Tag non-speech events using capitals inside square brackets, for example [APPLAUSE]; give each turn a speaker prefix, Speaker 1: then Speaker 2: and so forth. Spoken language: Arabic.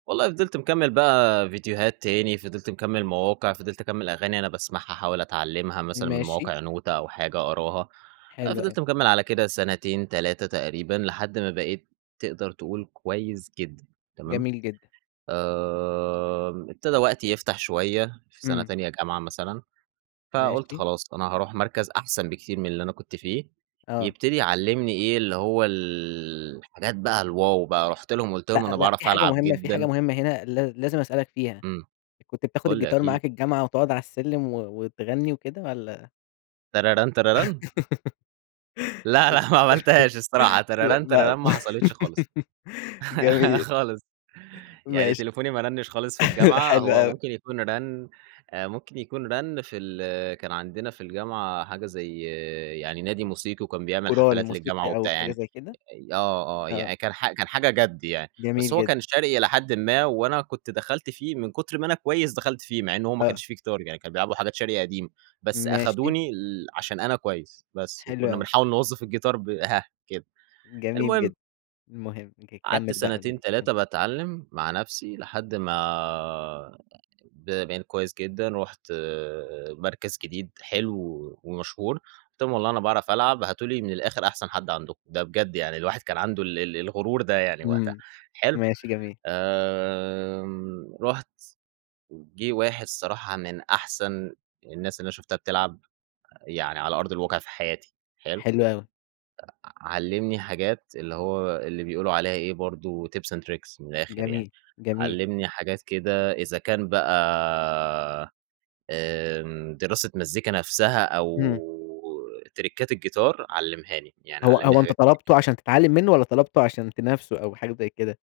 Speaker 1: والله فضلت مكمّل بقى فيديوهات تاني، فضلت مكمّل مواقع، فضلت أكمّل أغاني أنا باسمَعها أحاول أتعلّمها مثلًا من
Speaker 2: ماشي.
Speaker 1: مواقع، نوتة أو حاجة أقراها. آآ،
Speaker 2: حلو أوي.
Speaker 1: فضلت مكمّل على كده سنتين، 3 تقريبًا، لحد ما بقيت تقدر تقول كويس جدًا، تمام؟
Speaker 2: جميل جدًا.
Speaker 1: امم، ابتدى وقتي يفتح شوية في سنة
Speaker 2: امم.
Speaker 1: تانية جامعة مثلًا، فقلت
Speaker 2: ماشي.
Speaker 1: خلاص أنا هاروح مَركَز أحسن بكتير من اللي أنا كنت فيه،
Speaker 2: آه.
Speaker 1: يبتدي يعلّمني إيه اللي هو ال الحاجات بقى الواو بقى. رُحت لهُم وقلت
Speaker 2: لأ
Speaker 1: لهُم: "أنا
Speaker 2: لأ، في
Speaker 1: باعرِف
Speaker 2: حاجة
Speaker 1: ألعب
Speaker 2: مهمة في حاجة
Speaker 1: جدًا."
Speaker 2: مهمة هنا ل لازم أسألَك فيها،
Speaker 1: امم.
Speaker 2: كنت بتاخد
Speaker 1: قل لي
Speaker 2: الجيتار
Speaker 1: أكيد.
Speaker 2: معاك الجامعة وتقعد على السلّم و وتغني وكده والّا؟
Speaker 1: تراران، تراران.
Speaker 2: [LAUGHS]
Speaker 1: لأ،
Speaker 2: آه،
Speaker 1: لأ ما عملتهاش الصراحة،
Speaker 2: ل
Speaker 1: تراران
Speaker 2: لأ،
Speaker 1: تراران ما حصلتش خالص، [LAUGHS]
Speaker 2: جميل.
Speaker 1: خالص، يعني
Speaker 2: ماشي،
Speaker 1: تليفوني ما رنّش خالص في
Speaker 2: [CHUCKLES]
Speaker 1: الجامعة.
Speaker 2: حلو
Speaker 1: هو
Speaker 2: أوي.
Speaker 1: ممكن يكون رن آآ، ممكن يكون رن في ال كان عندنا في الجامعة حاجة زي يعني نادي موسيقي، وكان بيعمل
Speaker 2: الكورال
Speaker 1: حفلات للجامعة
Speaker 2: الموسيقي أو
Speaker 1: وبتاع،
Speaker 2: حاجة
Speaker 1: يعني
Speaker 2: زي كده؟
Speaker 1: آه آه،
Speaker 2: آه.
Speaker 1: يعني كان ح كان حاجة جَد يعني، بس
Speaker 2: جميل
Speaker 1: هو كان
Speaker 2: جدًا.
Speaker 1: شرقي إلى حدٍ ما، وأنا كنت دخلت فيه من كتر ما أنا كويس، دخلت فيه مع إن هو ما
Speaker 2: آه.
Speaker 1: كانش فيه جيتار يعني، كانوا بيلعبوا حاجات شرقي قديم، بس
Speaker 2: ماشي.
Speaker 1: أخدوني ال عشان أنا كويس بس.
Speaker 2: حلو
Speaker 1: وكنا
Speaker 2: أوي.
Speaker 1: بنحاوِل نوظّف الجيتار ب هاه، كده،
Speaker 2: جميل
Speaker 1: المهم
Speaker 2: جدًا. المهم ج
Speaker 1: قَعَدت
Speaker 2: كمّل بقى.
Speaker 1: سنتين،
Speaker 2: [UNINTELLIGIBLE] امم.
Speaker 1: 3 باتعلّم مع نفسي لحد ما ب بقيت كويس جدًا، رحت مَركَز جديد حلو ومشهور، قلت لهُم: "والله أنا باعرف ألعَب، هاتوا لي من الآخر أحسن حَد عندكم، ده بجد يعني." الواحد كان عنده ال ال الغرور ده يعني وقتها،
Speaker 2: امم،
Speaker 1: حلو؟
Speaker 2: ماشي جميل.
Speaker 1: آمم، رُحت، جه واحد صراحة من أحسن الناس اللي أنا شفتها بتلعب، يعني على أرض الواقع في حياتي، حلو؟
Speaker 2: حلو أوي.
Speaker 1: إ أ علّمني حاجات، اللي هو اللي بيقولوا عليها إيه برضه tips and tricks من الآخر يعني،
Speaker 2: جميل، جميل.
Speaker 1: علّمني حاجات كده إذا كان بقى آمم، دراسة مزيكا نفسها أو
Speaker 2: امم.
Speaker 1: تريكّات الجيتار علّمهاني، يعني
Speaker 2: هو
Speaker 1: علّمني
Speaker 2: هو أنت
Speaker 1: حاجات كتير
Speaker 2: طلبته
Speaker 1: جدًا.
Speaker 2: عشان تتعلّم منه، والّا طلبته عشان تنافسه أو حاجة زي كده؟